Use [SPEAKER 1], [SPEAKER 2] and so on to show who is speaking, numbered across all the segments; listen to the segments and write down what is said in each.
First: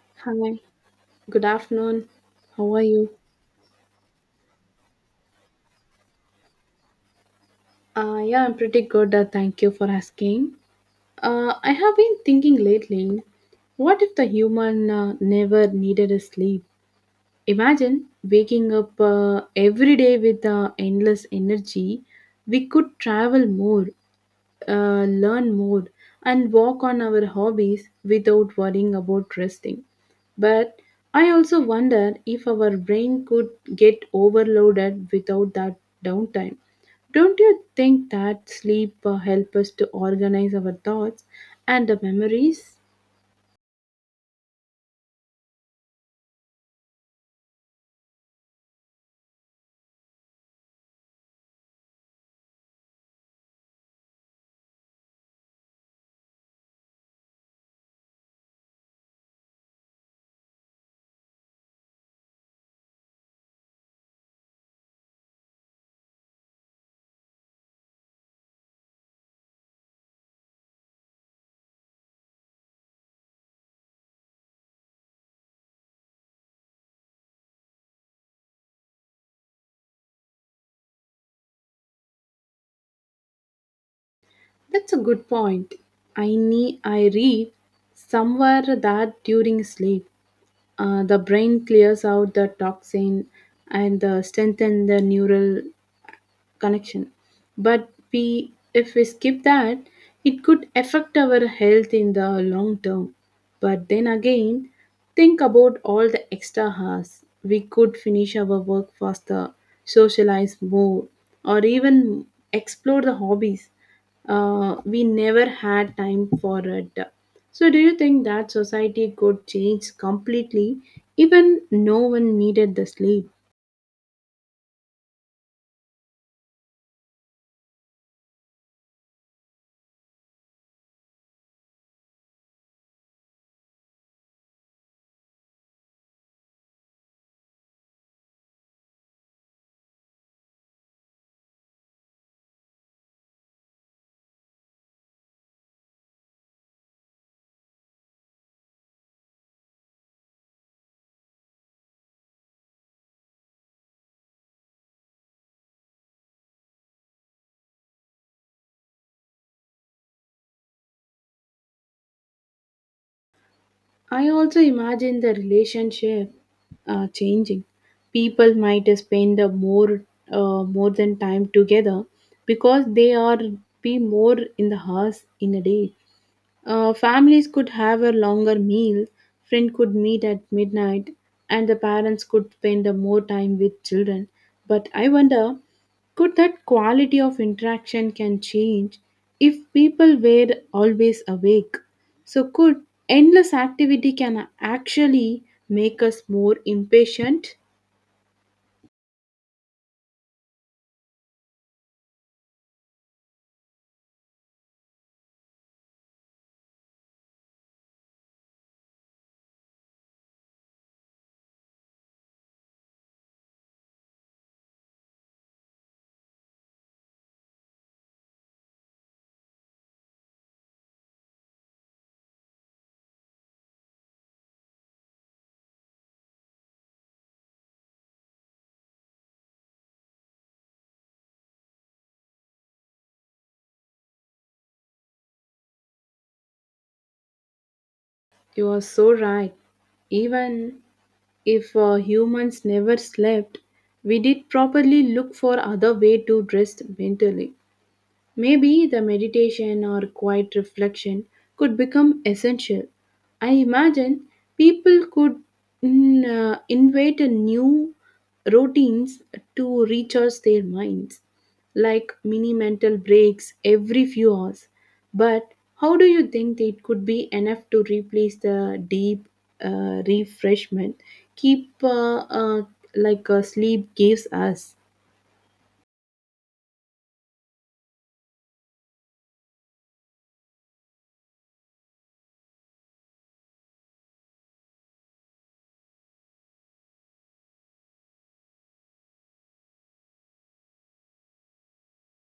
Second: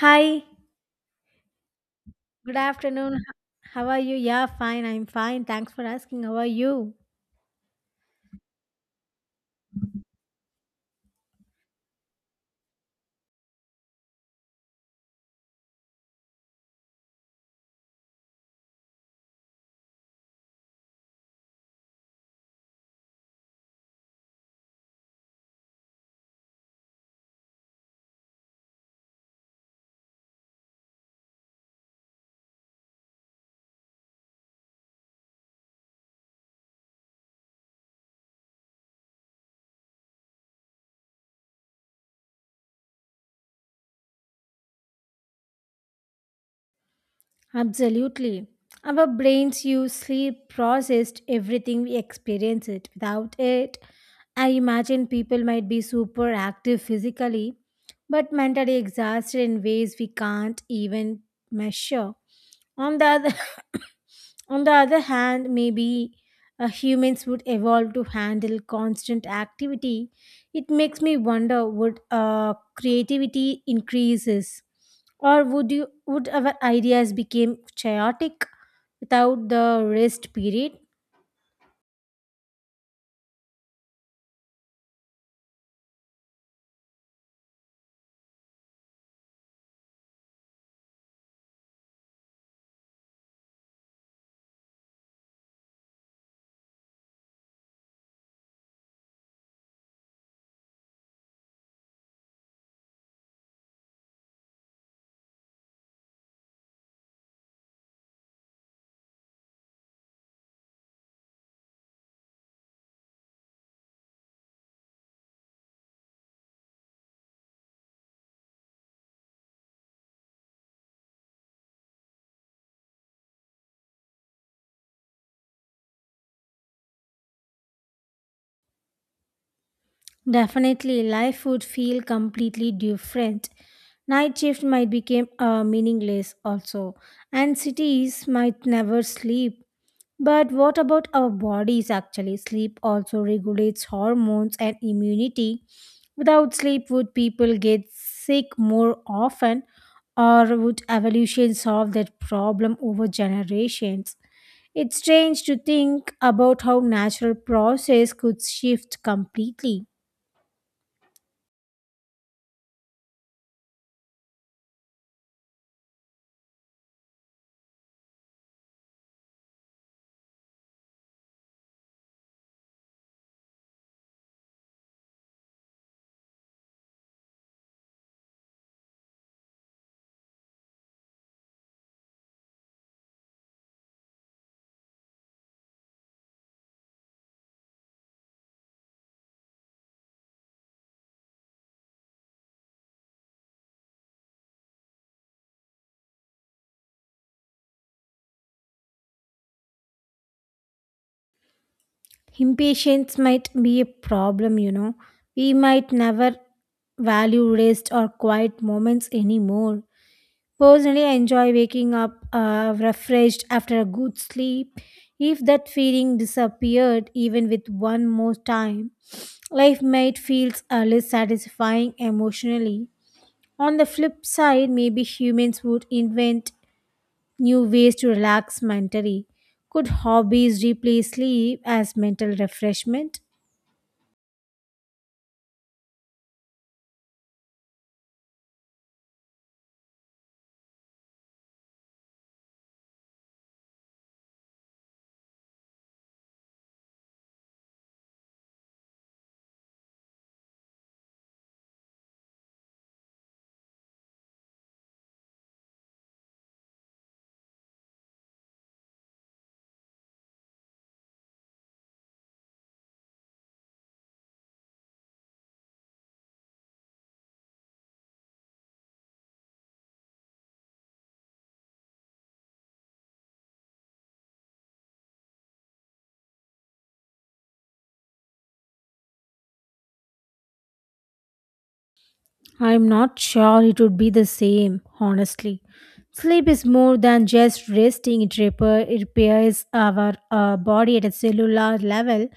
[SPEAKER 1] Hi,
[SPEAKER 2] Hi, good afternoon.
[SPEAKER 1] good
[SPEAKER 2] How are
[SPEAKER 1] afternoon.
[SPEAKER 2] you?
[SPEAKER 1] How are you? Yeah, fine. I'm fine. Thanks for asking. How are you?
[SPEAKER 2] Yeah, I'm pretty good. Thank you for asking. I have been thinking lately, what if the human never needed a sleep? Imagine waking up every day with endless energy. We could travel more, learn more and work on our hobbies without worrying about resting. But I also wonder if our brain could get overloaded without that downtime. Don't you think that sleep help us to organize our thoughts and the memories?
[SPEAKER 1] Absolutely. Our brains use sleep, processed everything we experience it. Without it, I imagine people might be super active physically, but mentally exhausted in ways we can't even measure. On the other, on the other hand, maybe humans would evolve to handle constant activity. It makes me wonder: would creativity increases, or would our ideas become chaotic without the rest period?
[SPEAKER 2] That's a good point. I read somewhere that during sleep, the brain clears out the toxin and strengthen the neural connection, but we if we skip that it could affect our health in the long term. But then again, think about all the extra hours. We could finish our work faster, socialize more, or even explore the hobbies we never had time for it. So do you think that society could change completely even no one needed the sleep?
[SPEAKER 1] Definitely, life would feel completely different. Night shift might become meaningless also, and cities might never sleep. But what about our bodies actually? Sleep also regulates hormones and immunity. Without sleep, would people get sick more often, or would evolution solve that problem over generations? It's strange to think about how natural process could shift completely.
[SPEAKER 2] I also imagine the relationship changing. People might spend a more more than time together because they are be more in the house in a day. Families could have a longer meal, friends could meet at midnight, and the parents could spend more time with children. But I wonder, could that quality of interaction can change if people were always awake? So could endless activity can actually make us more impatient?
[SPEAKER 1] Impatience might be a problem, you know. We might never value rest or quiet moments anymore. Personally, I enjoy waking up refreshed after a good sleep. If that feeling disappeared even with one more time, life might feel a less satisfying emotionally. On the flip side, maybe humans would invent new ways to relax mentally. Could hobbies replace sleep as mental refreshment?
[SPEAKER 2] You are so right. Even if humans never slept, we did properly look for other way to rest mentally. Maybe the meditation or quiet reflection could become essential. I imagine people could mm, invent a new routines to recharge their minds, like mini mental breaks every few hours. But how do you think it could be enough to replace the deep refreshment keep like sleep gives us?
[SPEAKER 1] I'm not sure it would be the same, honestly. Sleep is more than just resting, it repairs our body at a cellular level.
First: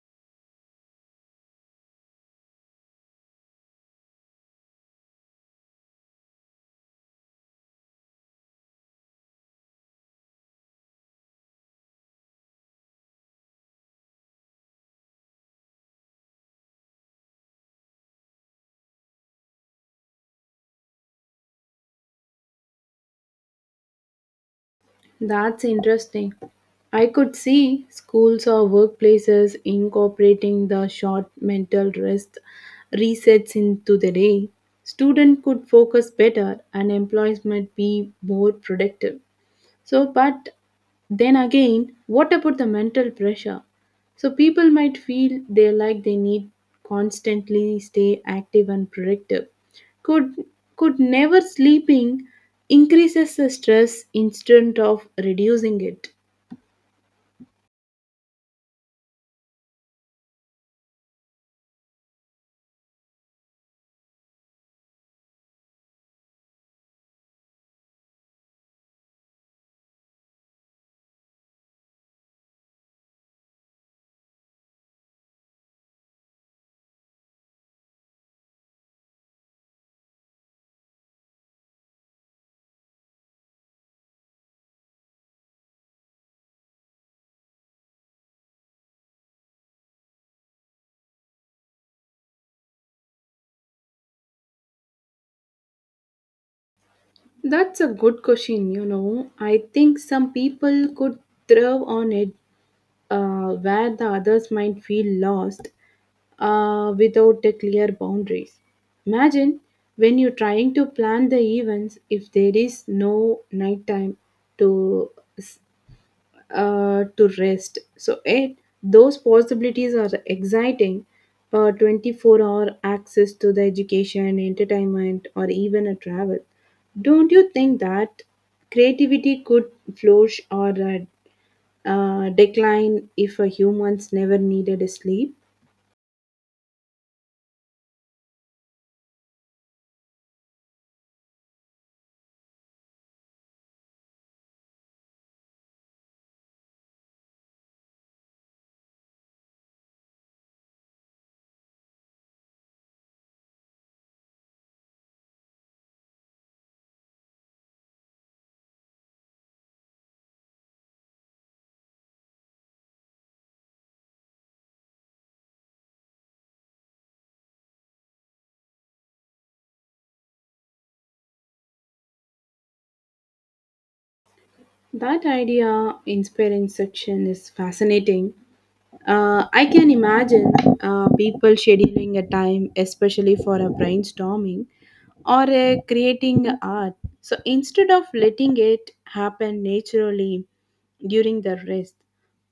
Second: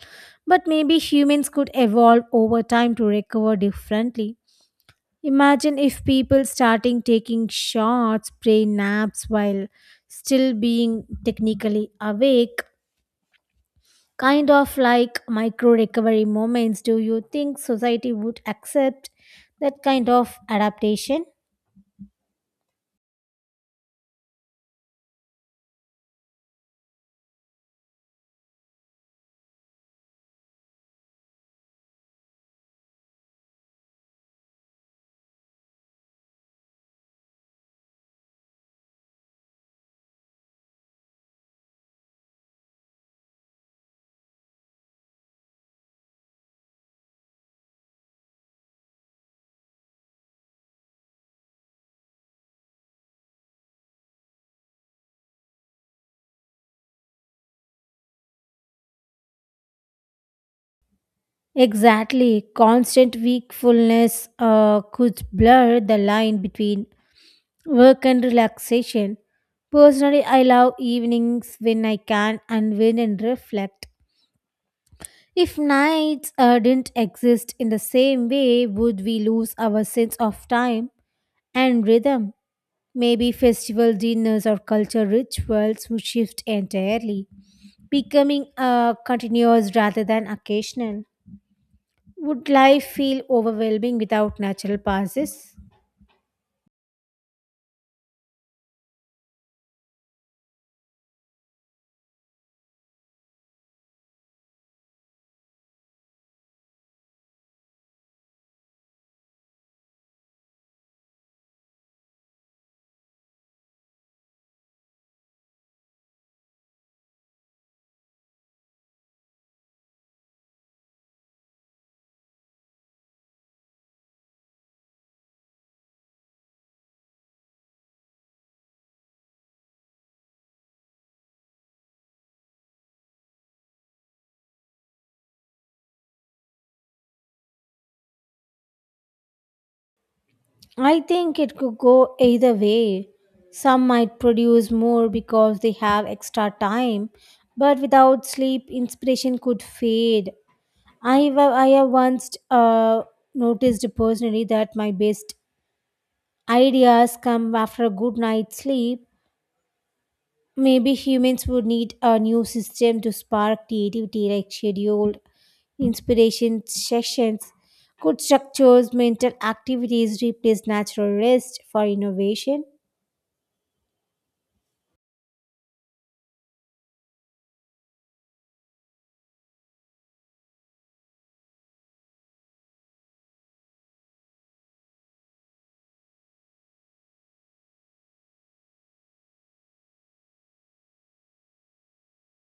[SPEAKER 1] But maybe humans could evolve over time to recover differently. Imagine if people starting taking shots, brain naps while still being technically awake, kind of like micro recovery moments. Do you think society would accept that kind of adaptation?
[SPEAKER 2] That's interesting. I could see schools or workplaces incorporating the short mental rest resets into the day. Students could focus better and employees might be more productive. So, but then again, what about the mental pressure? So, people might feel they like they need constantly stay active and productive. Could could never sleeping increases the stress instead of reducing it?
[SPEAKER 1] Exactly. Constant wakefulness could blur the line between work and relaxation. Personally, I love evenings when I can unwind and reflect. If nights didn't exist in the same way, would we lose our sense of time and rhythm? Maybe festival dinners or cultural rituals would shift entirely, becoming continuous rather than occasional. Would life feel overwhelming without natural pauses?
[SPEAKER 2] That's a good question, you know. I think some people could thrive on it where the others might feel lost without the clear boundaries. Imagine when you're trying to plan the events, if there is no nighttime to s- to rest. So eight, those possibilities are exciting. 24-hour access to the education, entertainment, or even a travel. Don't you think that creativity could flourish or decline if a humans never needed a sleep?
[SPEAKER 1] I think it could go either way. Some might produce more because they have extra time, but without sleep, inspiration could fade. I have once noticed personally that my best ideas come after a good night's sleep. Maybe humans would need a new system to spark creativity, like scheduled inspiration sessions. Could structures mental activities replace natural rest for innovation?
[SPEAKER 2] That idea inspiring section is fascinating. I can imagine people scheduling a time, especially for a brainstorming or creating art. So instead of letting it happen naturally during the rest,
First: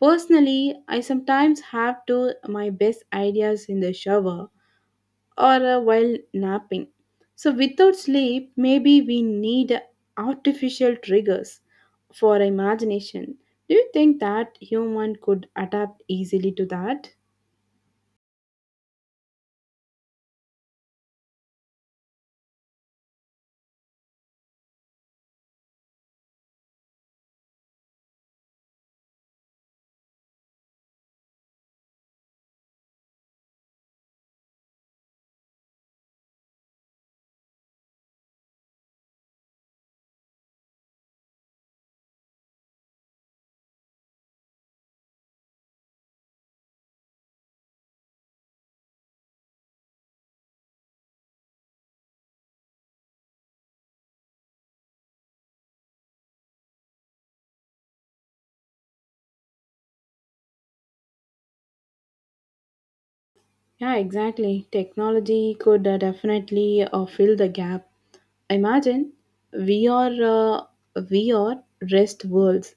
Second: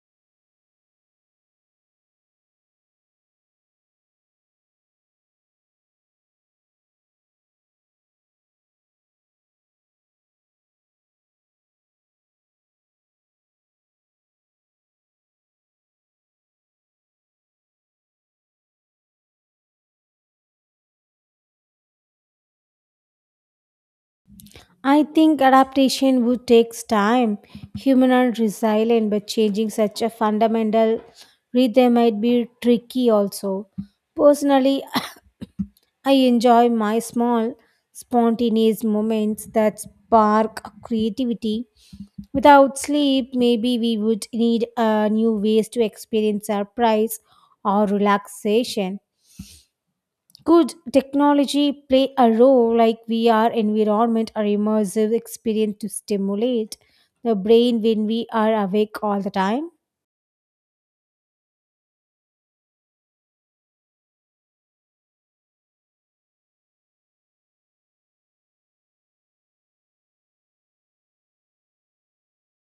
[SPEAKER 2] personally, I sometimes have to my best ideas in the shower or while napping. So, without sleep, maybe we need artificial triggers for imagination. Do you think that human could adapt easily to that?
[SPEAKER 1] I think adaptation would take time. Humans are resilient, but changing such a fundamental rhythm might be tricky also. Personally, I enjoy my small, spontaneous moments that spark creativity. Without sleep, maybe we would need new ways to experience surprise or relaxation. Could technology play a role like VR environment or immersive experience to stimulate the brain when we are awake all the time?
[SPEAKER 2] Yeah, exactly. Technology could definitely fill the gap. Imagine we are uh, we are rest worlds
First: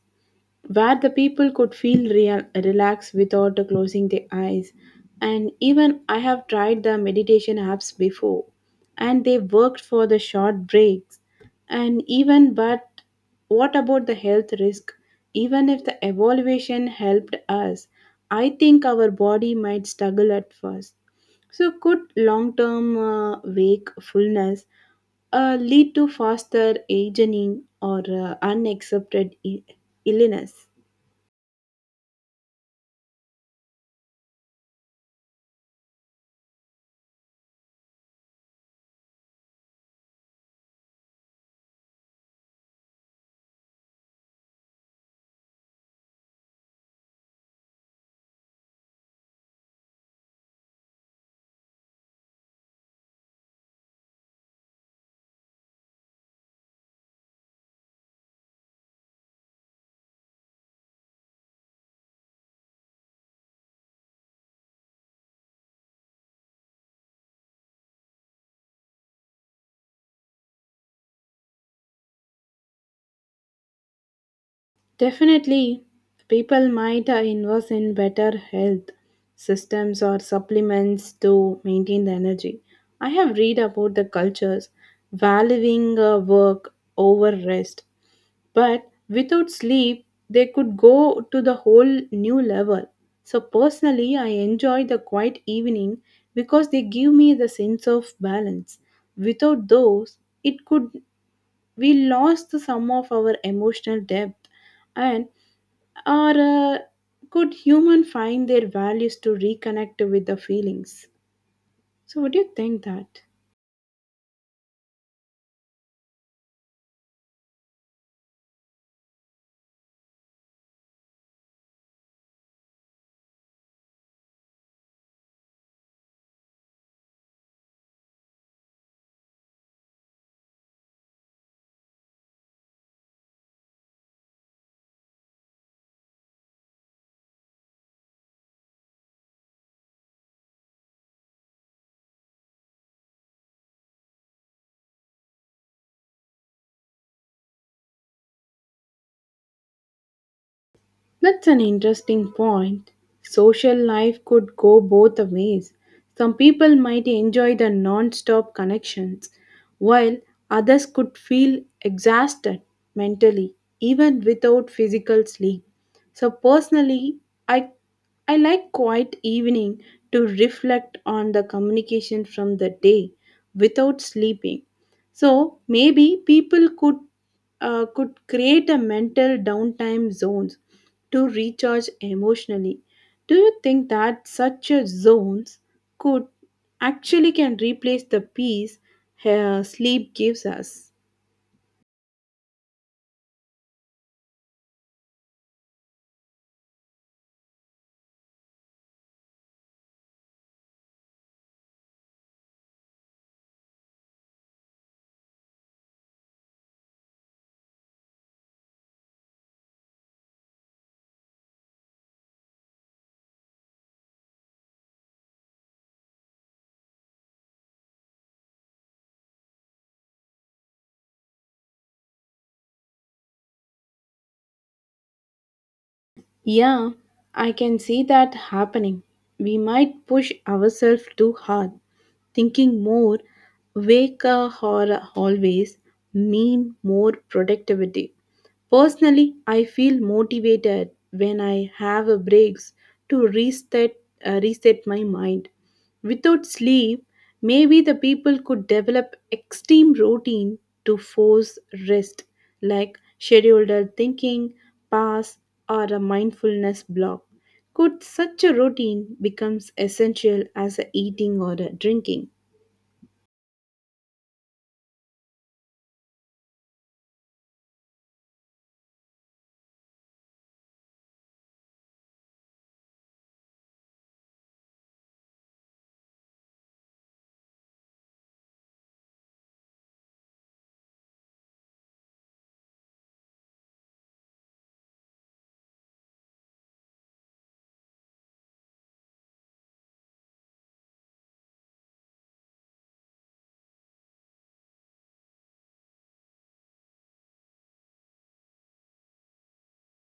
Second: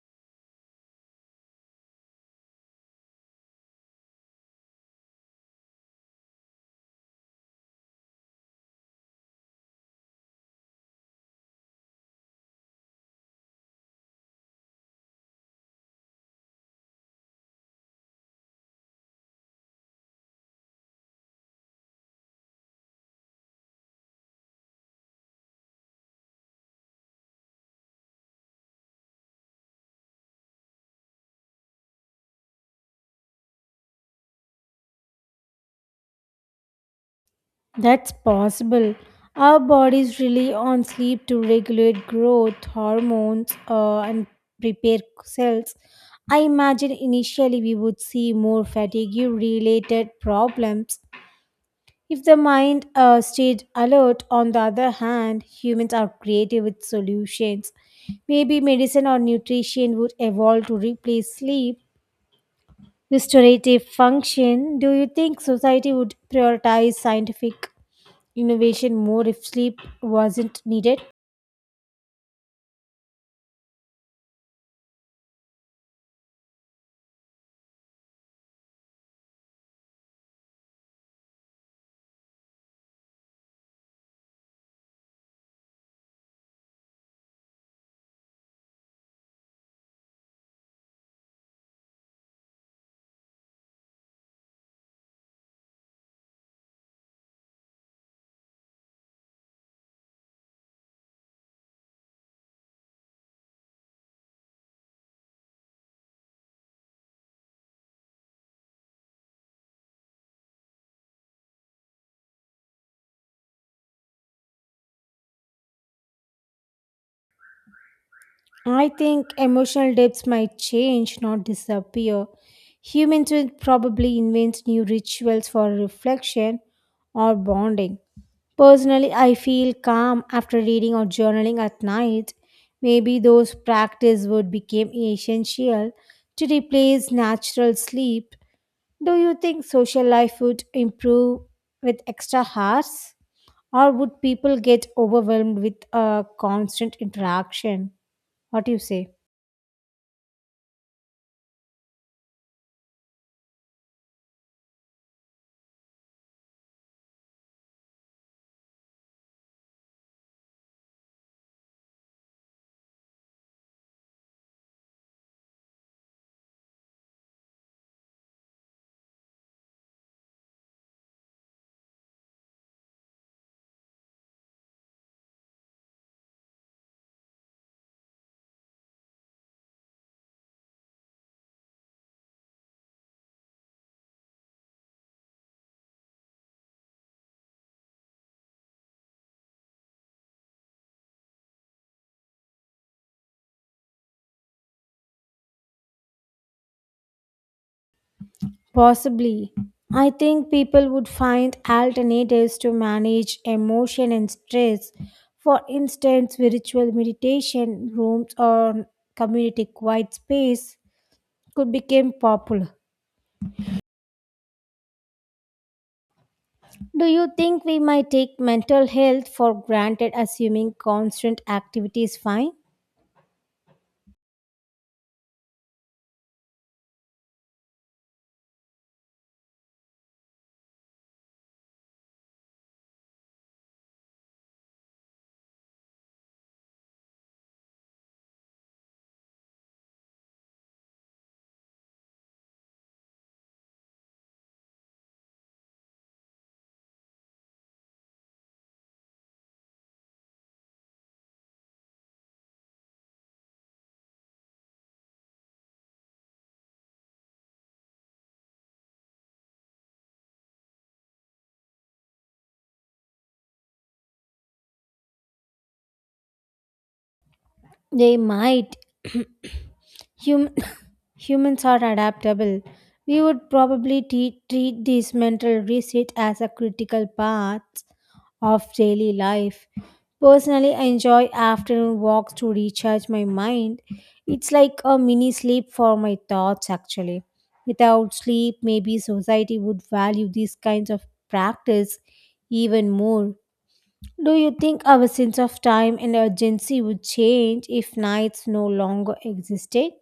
[SPEAKER 2] where the people could feel real, relaxed without closing their eyes. And even I have tried the meditation apps before, and they worked for the short breaks. And even, but what about the health risk? Even if the evaluation helped us, I think our body might struggle at first. So, could long term wakefulness lead to faster aging or unaccepted illness?
[SPEAKER 1] That's possible. Our bodies rely on sleep to regulate growth, hormones, and prepare cells. I imagine initially we would see more fatigue related problems. If the mind stayed alert, on the other hand, humans are creative with solutions. Maybe medicine or nutrition would evolve to replace sleep, restorative function. Do you think society would prioritize scientific innovation more if sleep wasn't needed?
[SPEAKER 2] Definitely, people might invest in better health systems or supplements to maintain the energy. I have read about the cultures valuing work over rest. But without sleep, they could go to the whole new level. So, personally, I enjoy the quiet evening because they give me the sense of balance. Without those, it could we lost some of our emotional depth and or could human find their values to reconnect with the feelings. So what do you think that?
[SPEAKER 1] I think emotional depths might change, not disappear. Humans will probably invent new rituals for reflection or bonding. Personally, I feel calm after reading or journaling at night. Maybe those practice would become essential to replace natural sleep. Do you think social life would improve with extra hours? Or would people get overwhelmed with a constant interaction? What do you say?
[SPEAKER 2] That's an interesting point. Social life could go both the ways. Some people might enjoy the non stop connections, while others could feel exhausted mentally, even without physical sleep. So, personally, I, I like quiet evening to reflect on the communication from the day without sleeping. So, maybe people could create a mental downtime zones to recharge emotionally. Do you think that such a zones could actually can replace the peace sleep gives us?
[SPEAKER 1] Possibly. I think people would find alternatives to manage emotion and stress. For instance, spiritual meditation rooms or community quiet space could become popular. Do you think we might take mental health for granted assuming constant activity is fine?
[SPEAKER 2] Yeah, I can see that happening. We might push ourselves too hard, thinking more, wake or always mean more productivity. Personally, I feel motivated when I have a breaks to reset, reset my mind. Without sleep, maybe the people could develop extreme routine to force rest, like scheduled thinking, pass, or a mindfulness block. Could such a routine becomes essential as a eating or a drinking?
[SPEAKER 1] They might. Hum- humans are adaptable. We would probably treat this mental reset as a critical part of daily life. Personally, I enjoy afternoon walks to recharge my mind. It's like a mini sleep for my thoughts, actually. Without sleep, maybe society would value these kinds of practice even more. Do you think our sense of time and urgency would change if nights no longer existed?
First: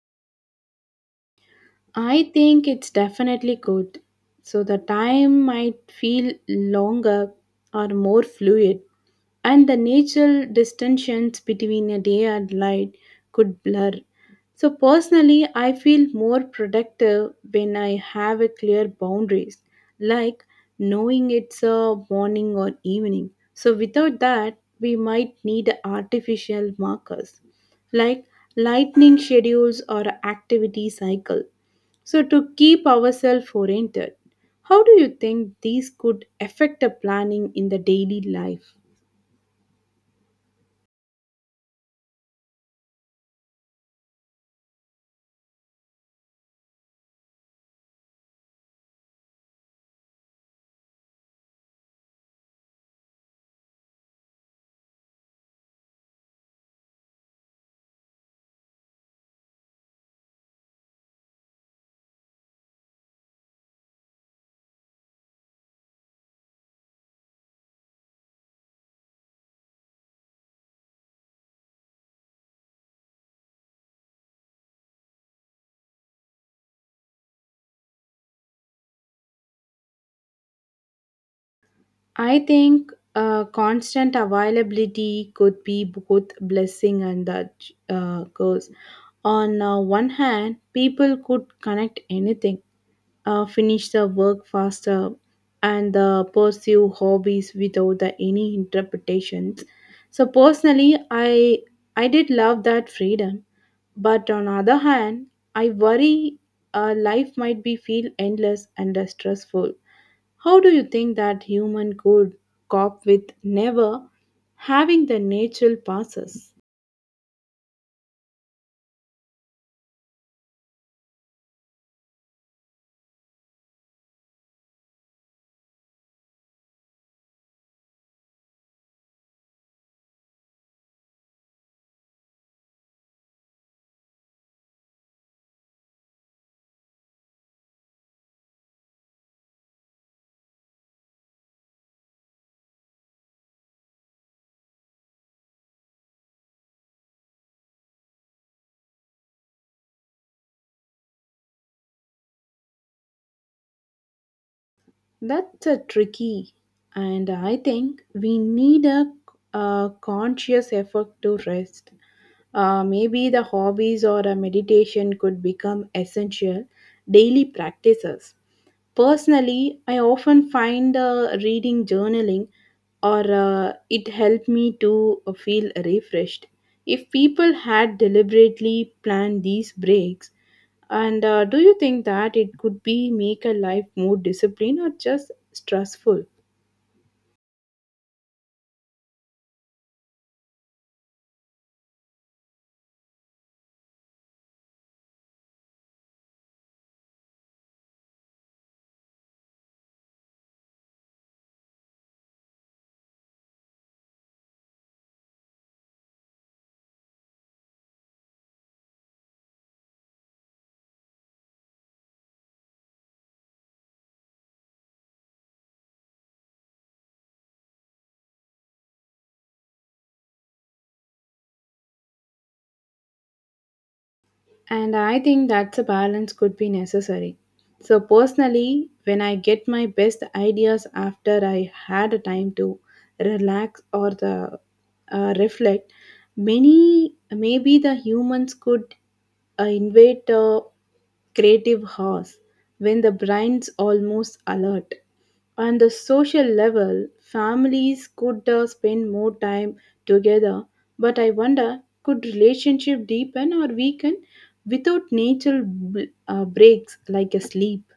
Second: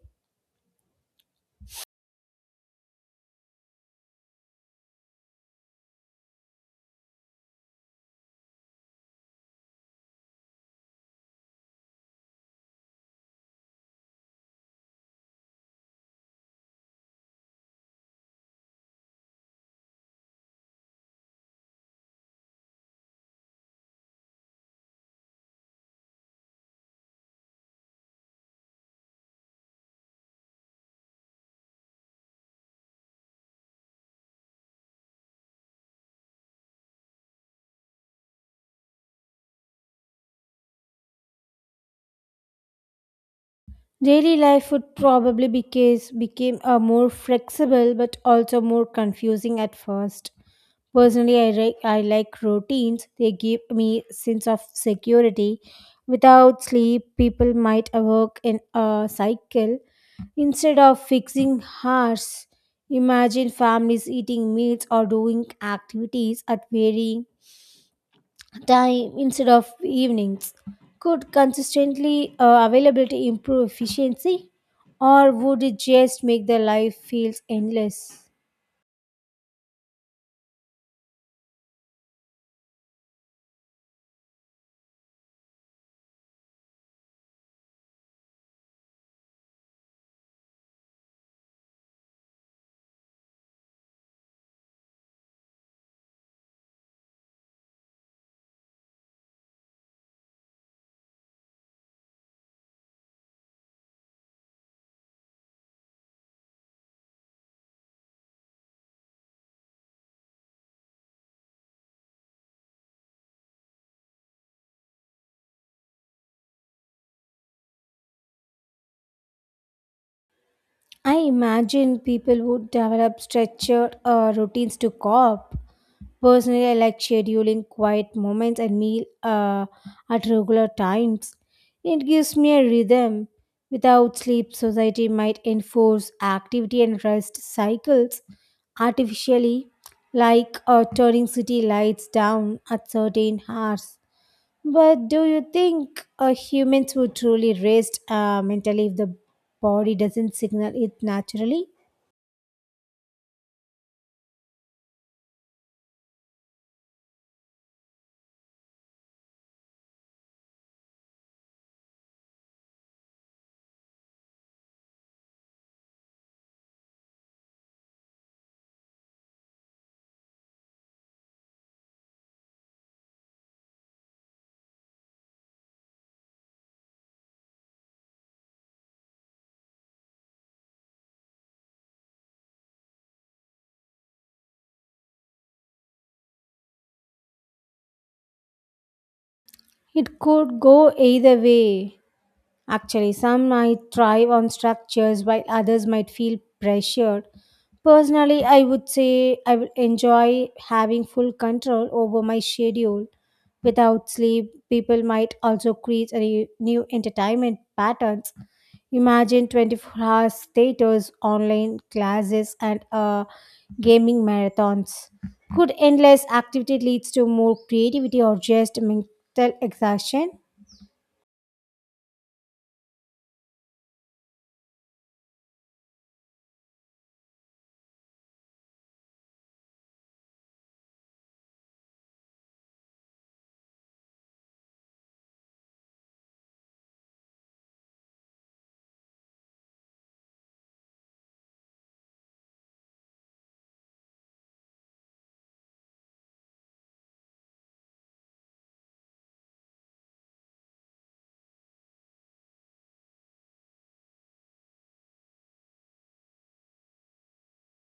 [SPEAKER 2] I think it's definitely good. So the time might feel longer or more fluid, and the natural distinctions between a day and light could blur. So personally, I feel more productive when I have a clear boundaries, like knowing it's a morning or evening. So without that, we might need artificial markers, like lightning schedules or activity cycle. So, to keep ourselves oriented, how do you think these could affect the planning in the daily life?
[SPEAKER 1] Daily life would probably became a more flexible but also more confusing at first. Personally, I like routines. They give me sense of security. Without sleep, people might work in a cycle instead of fixing hours. Imagine families eating meals or doing activities at varying time instead of evenings. Could consistently availability improve efficiency, or would it just make the life feels endless?
[SPEAKER 2] I think constant availability could be both blessing and the curse. On one hand, people could connect anything, finish the work faster, and pursue hobbies without the, any interpretations. So personally, I did love that freedom, but on other hand, I worry life might be feel endless and stressful. How do you think that human could cope with never having the natural passes?
[SPEAKER 1] I imagine people would develop structured routines to cope. Personally, I like scheduling quiet moments and meal at regular times. It gives me a rhythm. Without sleep, society might enforce activity and rest cycles artificially, like turning city lights down at certain hours. But do you think humans would truly rest mentally if the body doesn't signal it naturally?
[SPEAKER 2] That's a tricky, and I think we need a conscious effort to rest. Maybe the hobbies or a meditation could become essential daily practices. Personally, I often find reading journaling or it helped me to feel refreshed. If people had deliberately planned these breaks, and do you think that it could be make a life more disciplined or just stressful?
[SPEAKER 1] It could go either way. Actually, some might thrive on structures while others might feel pressured. Personally, I would enjoy having full control over my schedule. Without sleep, people might also create a new entertainment patterns. Imagine 24 hours theaters, online classes, and gaming marathons. Could endless activity leads to more creativity or just mental exhaustion?
[SPEAKER 2] And I think that's a balance could be necessary. So, personally, when I get my best ideas after I had a time to relax or the reflect, many maybe the humans could invade. Creative horse when the brain's almost alert. On the social level, families could spend more time together, but I wonder could relationship deepen or weaken without natural breaks like a sleep?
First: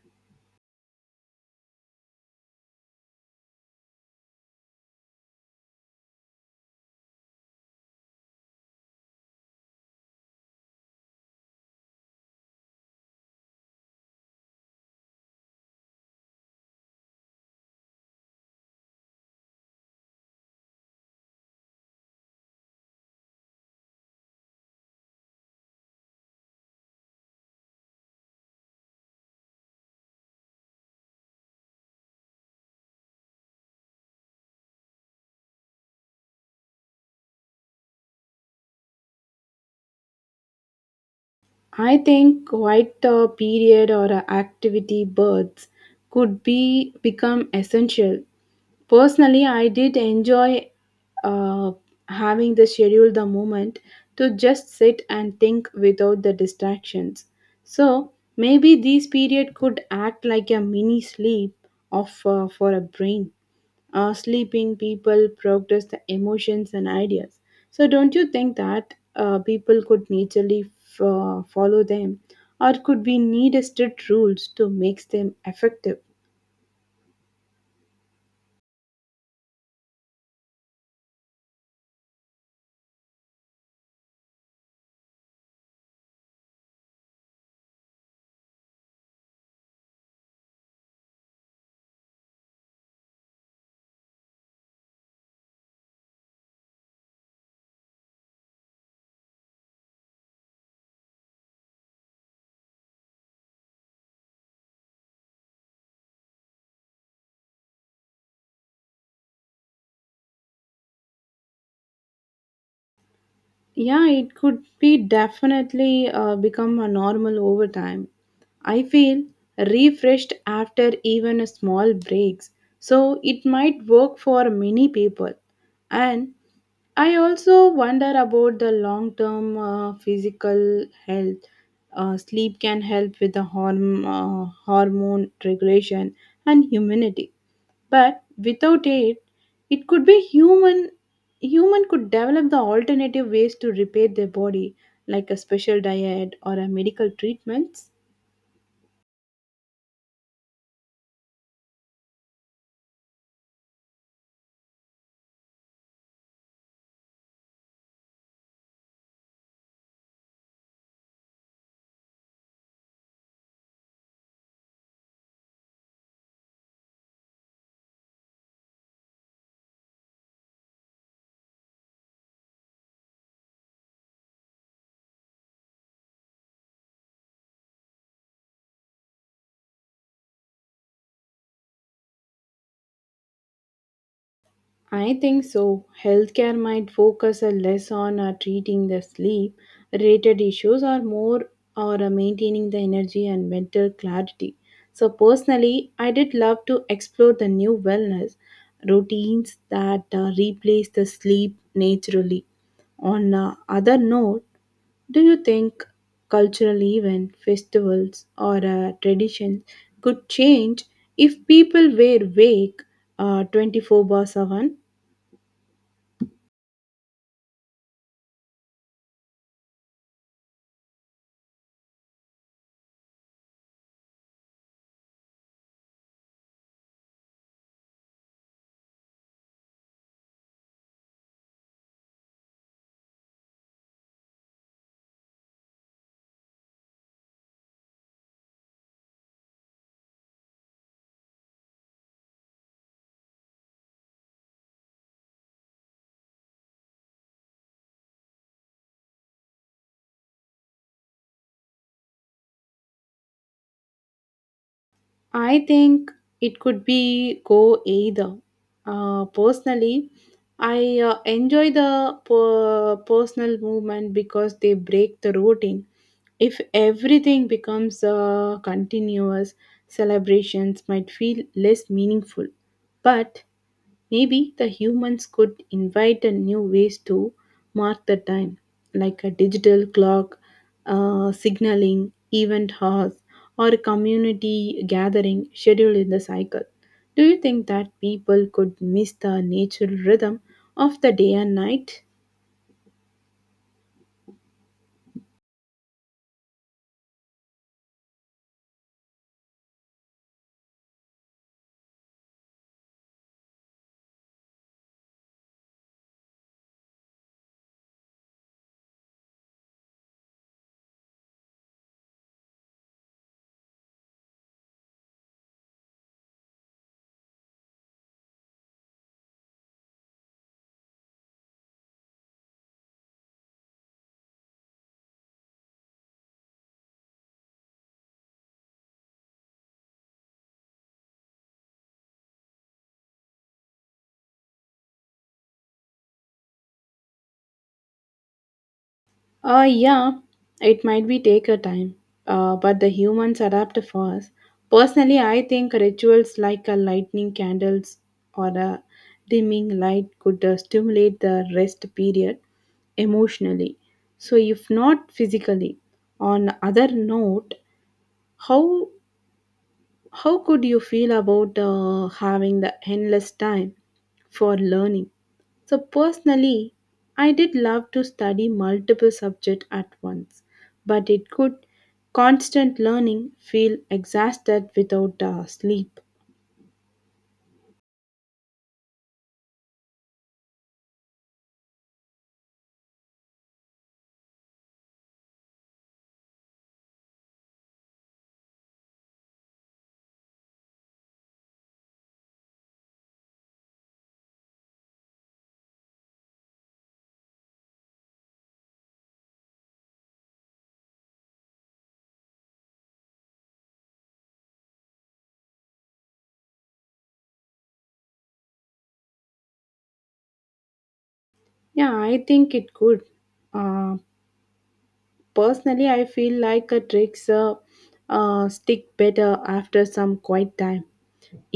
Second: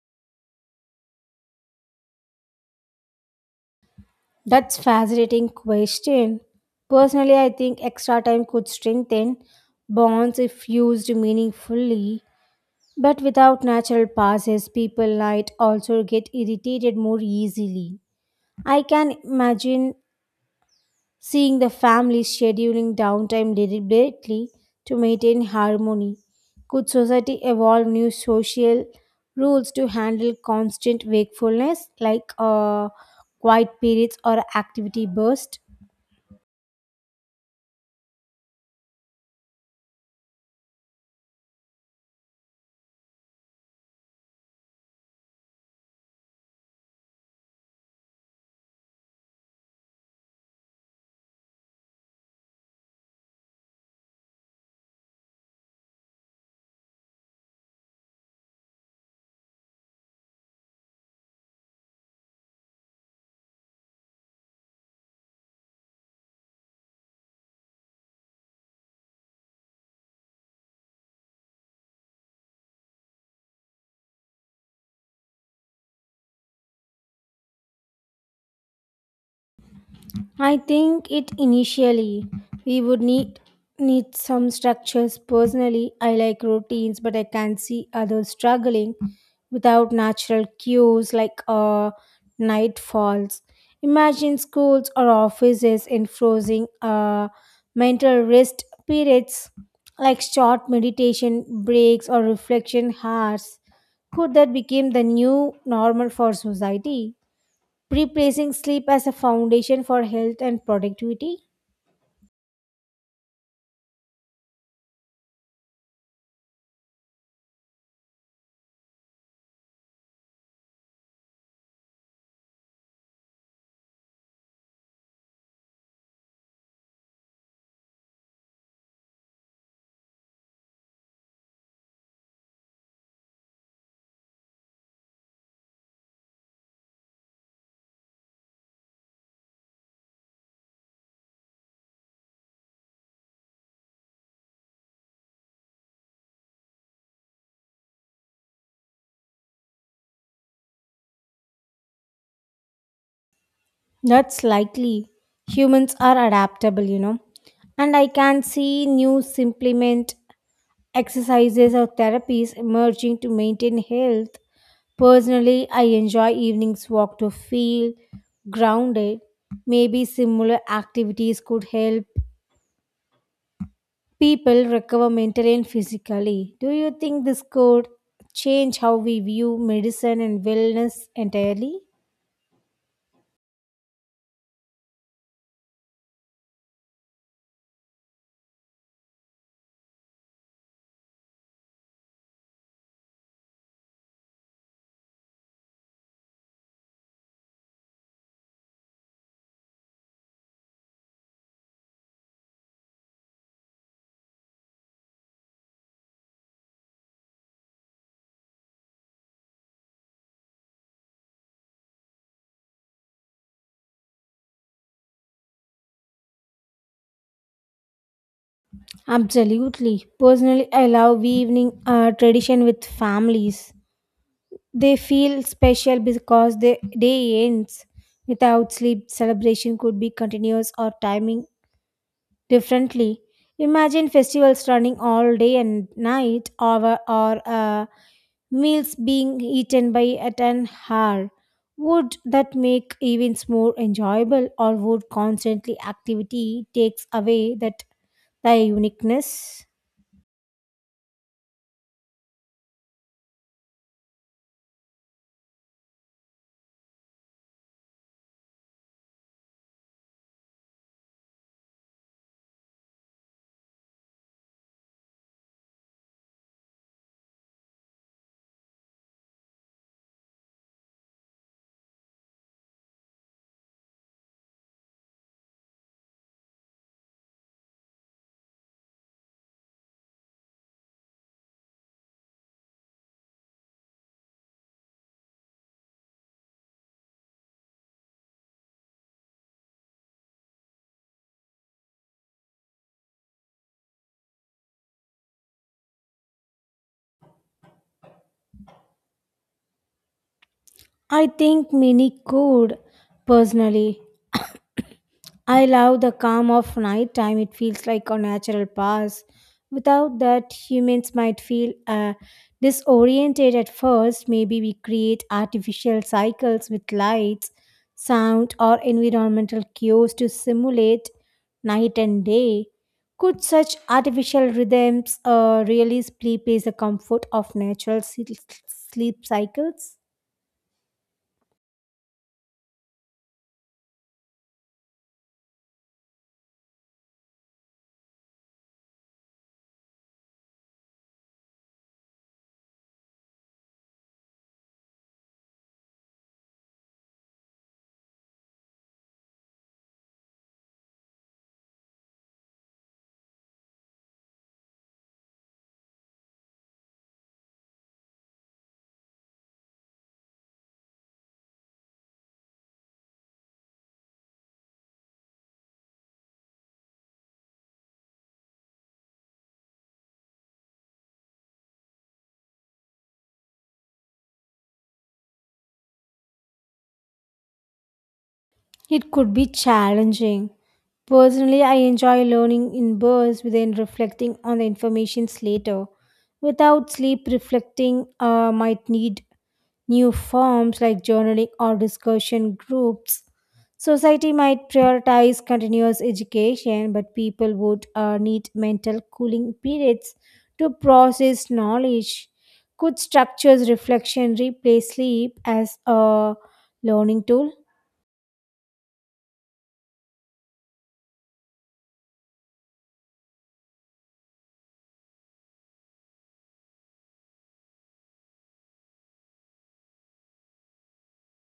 [SPEAKER 1] That's fascinating question. Personally, I think extra time could strengthen bonds if used meaningfully, but without natural passes, people might also get irritated more easily. I can imagine seeing the family scheduling downtime deliberately to maintain harmony. Could society evolve new social rules to handle constant wakefulness like quiet periods or activity bursts?
[SPEAKER 2] I think quite a period or a activity birds could be become essential. Personally, I did enjoy uh, having the schedule the moment to just sit and think without the distractions. So maybe this period could act like a mini sleep of for a brain sleeping people progress the emotions and ideas. So don't you think that people could naturally follow them, or could we need a strict rules to make them effective?
[SPEAKER 1] I think it initially we would need some structures. Personally, I like routines, but I can see others struggling without natural cues like nightfalls. Imagine schools or offices enforcing mental rest periods like short meditation breaks or reflection hours. Could that become the new normal for society, replacing sleep as a foundation for health and productivity?
[SPEAKER 2] Yeah, it could be definitely become a normal over time. I feel refreshed after even a small breaks, so it might work for many people. And I also wonder about the long term physical health. Sleep can help with the hormone regulation and immunity, but without it, it could be human. Human could develop the alternative ways to repair their body, like a special diet or a medical treatments.
[SPEAKER 1] That's likely. Humans are adaptable, you know. And I can see new supplement exercises or therapies emerging to maintain health. Personally, I enjoy evenings walk to feel grounded. Maybe similar activities could help people recover mentally and physically. Do you think this could change how we view medicine and wellness entirely?
[SPEAKER 2] I think so. Healthcare might focus a less on treating the sleep related issues or more or maintaining the energy and mental clarity. So personally, I did love to explore the new wellness routines that replace the sleep naturally. On other note, do you think cultural event, festivals or traditions could change if people were awake 24 by 7?
[SPEAKER 1] Absolutely. Personally, I love evening tradition with families. They feel special because the day ends without sleep. Celebration could be continuous or timing differently. Imagine festivals running all day and night, or meals being eaten by at an hour. Would that make events more enjoyable, or would constantly activity takes away that their uniqueness?
[SPEAKER 2] I think it could be go either. Personally, I enjoy the personal movement because they break the routine. If everything becomes continuous, celebrations might feel less meaningful. But maybe the humans could invite a new ways to mark the time, like a digital clock, signaling, event hours, or a community gathering scheduled in the cycle. Do you think that people could miss the natural rhythm of the day and night?
[SPEAKER 1] I think many could. Personally, I love the calm of night time. It feels like a natural pause. Without that, humans might feel disoriented at first. Maybe we create artificial cycles with lights, sound, or environmental cues to simulate night and day. Could such artificial rhythms really replace the comfort of natural sleep cycles?
[SPEAKER 2] Yeah, it might be take a time, but the humans adapt fast. Personally, I think rituals like a lightning candles or a dimming light could stimulate the rest period emotionally. So, if not physically, on other note, how how could you feel about having the endless time for learning? So personally, I did love to study multiple subjects at once, but it could constant learning feel exhausted without sleep.
[SPEAKER 1] It could be challenging. Personally, I enjoy learning in bursts within reflecting on the information later. Without sleep, reflecting might need new forms like journaling or discussion groups. Society might prioritize continuous education, but people would need mental cooling periods to process knowledge. Could structures reflection replace sleep as a learning tool?
[SPEAKER 2] Yeah, I think it could. Uh, personally, I feel like a tricks stick better after some quiet time,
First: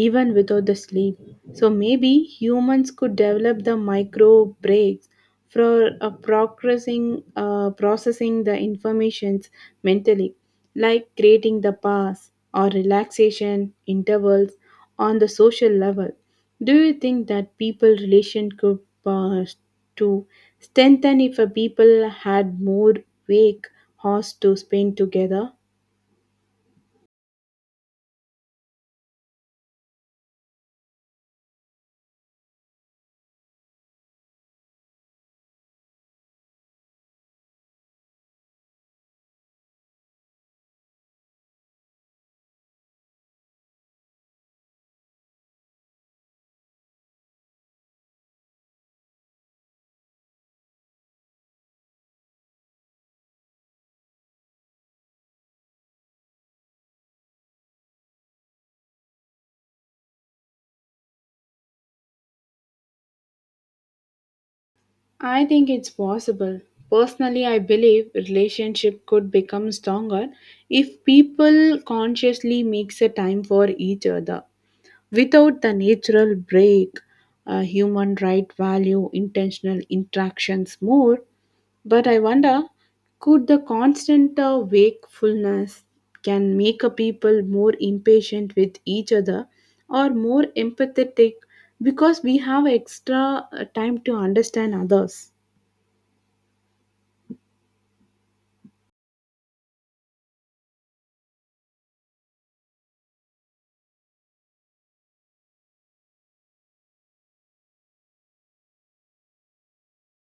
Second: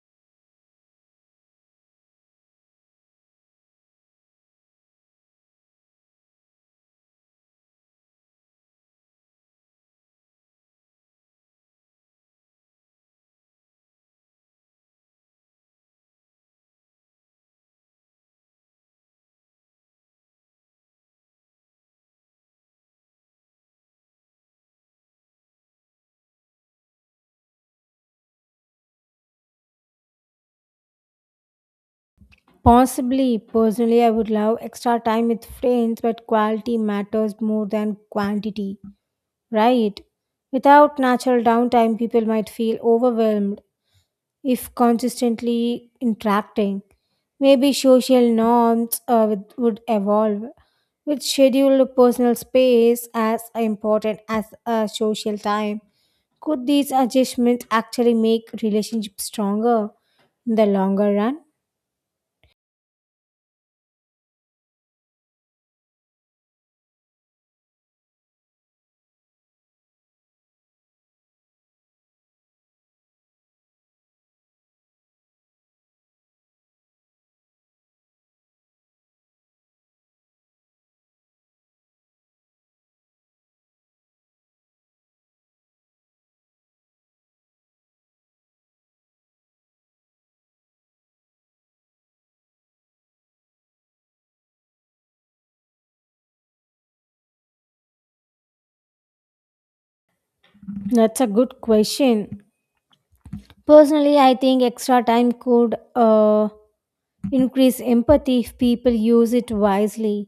[SPEAKER 2] even without the sleep. So maybe humans could develop the micro breaks for processing the informations mentally, like creating the pause or relaxation intervals on the social level. Do you think that people relation could uh, to strengthen if a people had more wake hours to spend together?
[SPEAKER 1] Possibly, personally, I would love extra time with friends, but quality matters more than quantity, right? Without natural downtime, people might feel overwhelmed if consistently interacting. Maybe social norms would evolve, with scheduled personal space as important as social time. Could these adjustments actually make relationships stronger in the longer run?
[SPEAKER 2] I think it's possible. Personally, I believe relationship could become stronger if people consciously makes a time for each other. Without the natural break, human right value intentional interactions more. But I wonder, could the constant wakefulness can make a people more impatient with each other or more empathetic because we have extra time to understand others?
[SPEAKER 1] That's a good question. Personally, I think extra time could increase empathy if people use it wisely.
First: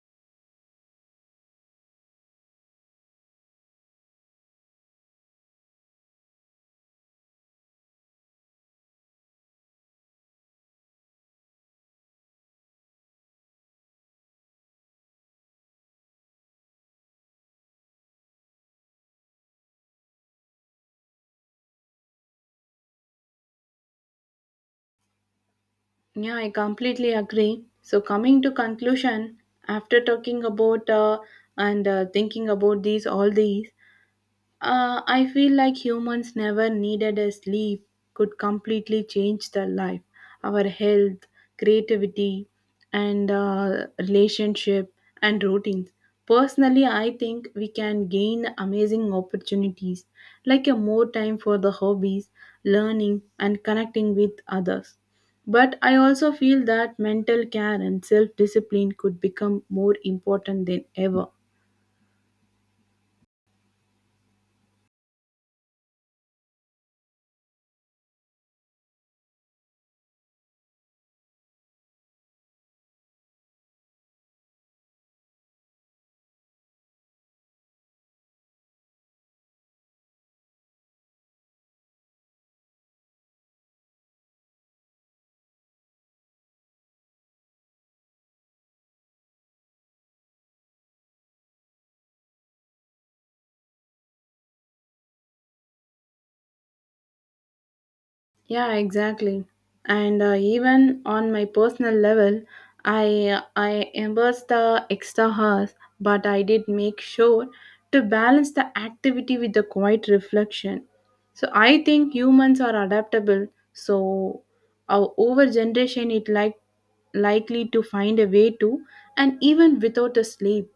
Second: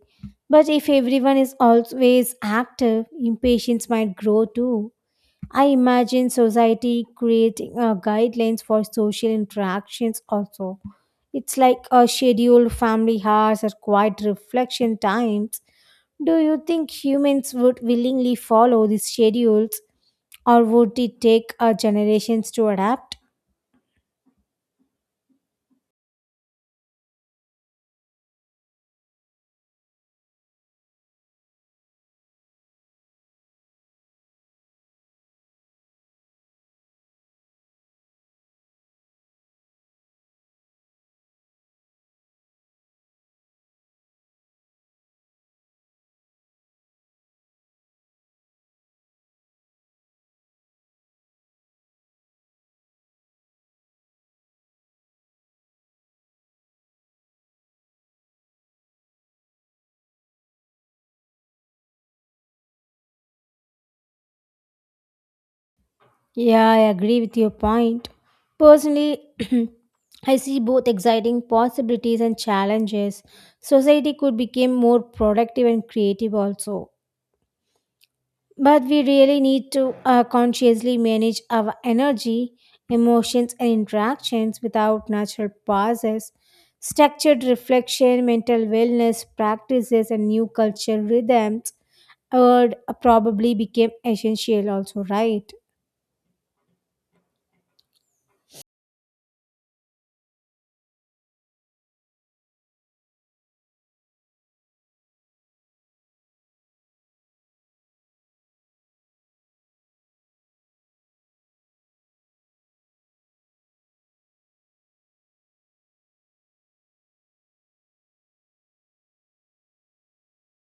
[SPEAKER 1] But if everyone is always active, impatience might grow too. I imagine society creating guidelines for social interactions also. It's like a scheduled family hours or quiet reflection times. Do you think humans would willingly follow these schedules or would it take generations to adapt?
[SPEAKER 2] Yeah, I completely agree. So, coming to conclusion, after talking about and thinking about these all these, I feel like humans never needed a sleep could completely change their life, our health, creativity, and relationship and routines. Personally, I think we can gain amazing opportunities, like a more time for the hobbies, learning, and connecting with others. But I also feel that mental care and self discipline could become more important than ever.
[SPEAKER 1] Yeah, I agree with your point. Personally, I see both exciting possibilities and challenges. Society could become more productive and creative also. But we really need to consciously manage our energy, emotions, and interactions without natural pauses. Structured reflection, mental wellness practices, and new culture rhythms would probably become essential also, right?
[SPEAKER 2] Yeah, exactly. And even on my personal level, I embrace the extra hours, but I did make sure to balance the activity with the quiet reflection. So I think humans are adaptable. So our over generation it likely to find a way to, and even without a sleep.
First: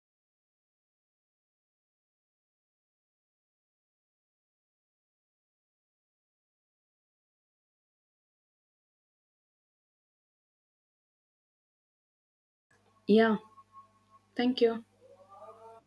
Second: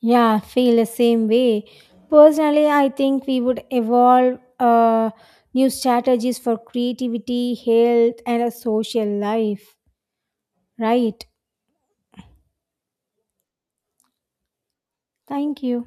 [SPEAKER 1] Yeah, I feel the same way. Personally, I think we would evolve new strategies for creativity, health, and a social life. Right.
[SPEAKER 2] Yeah. Thank you.
[SPEAKER 1] Thank you.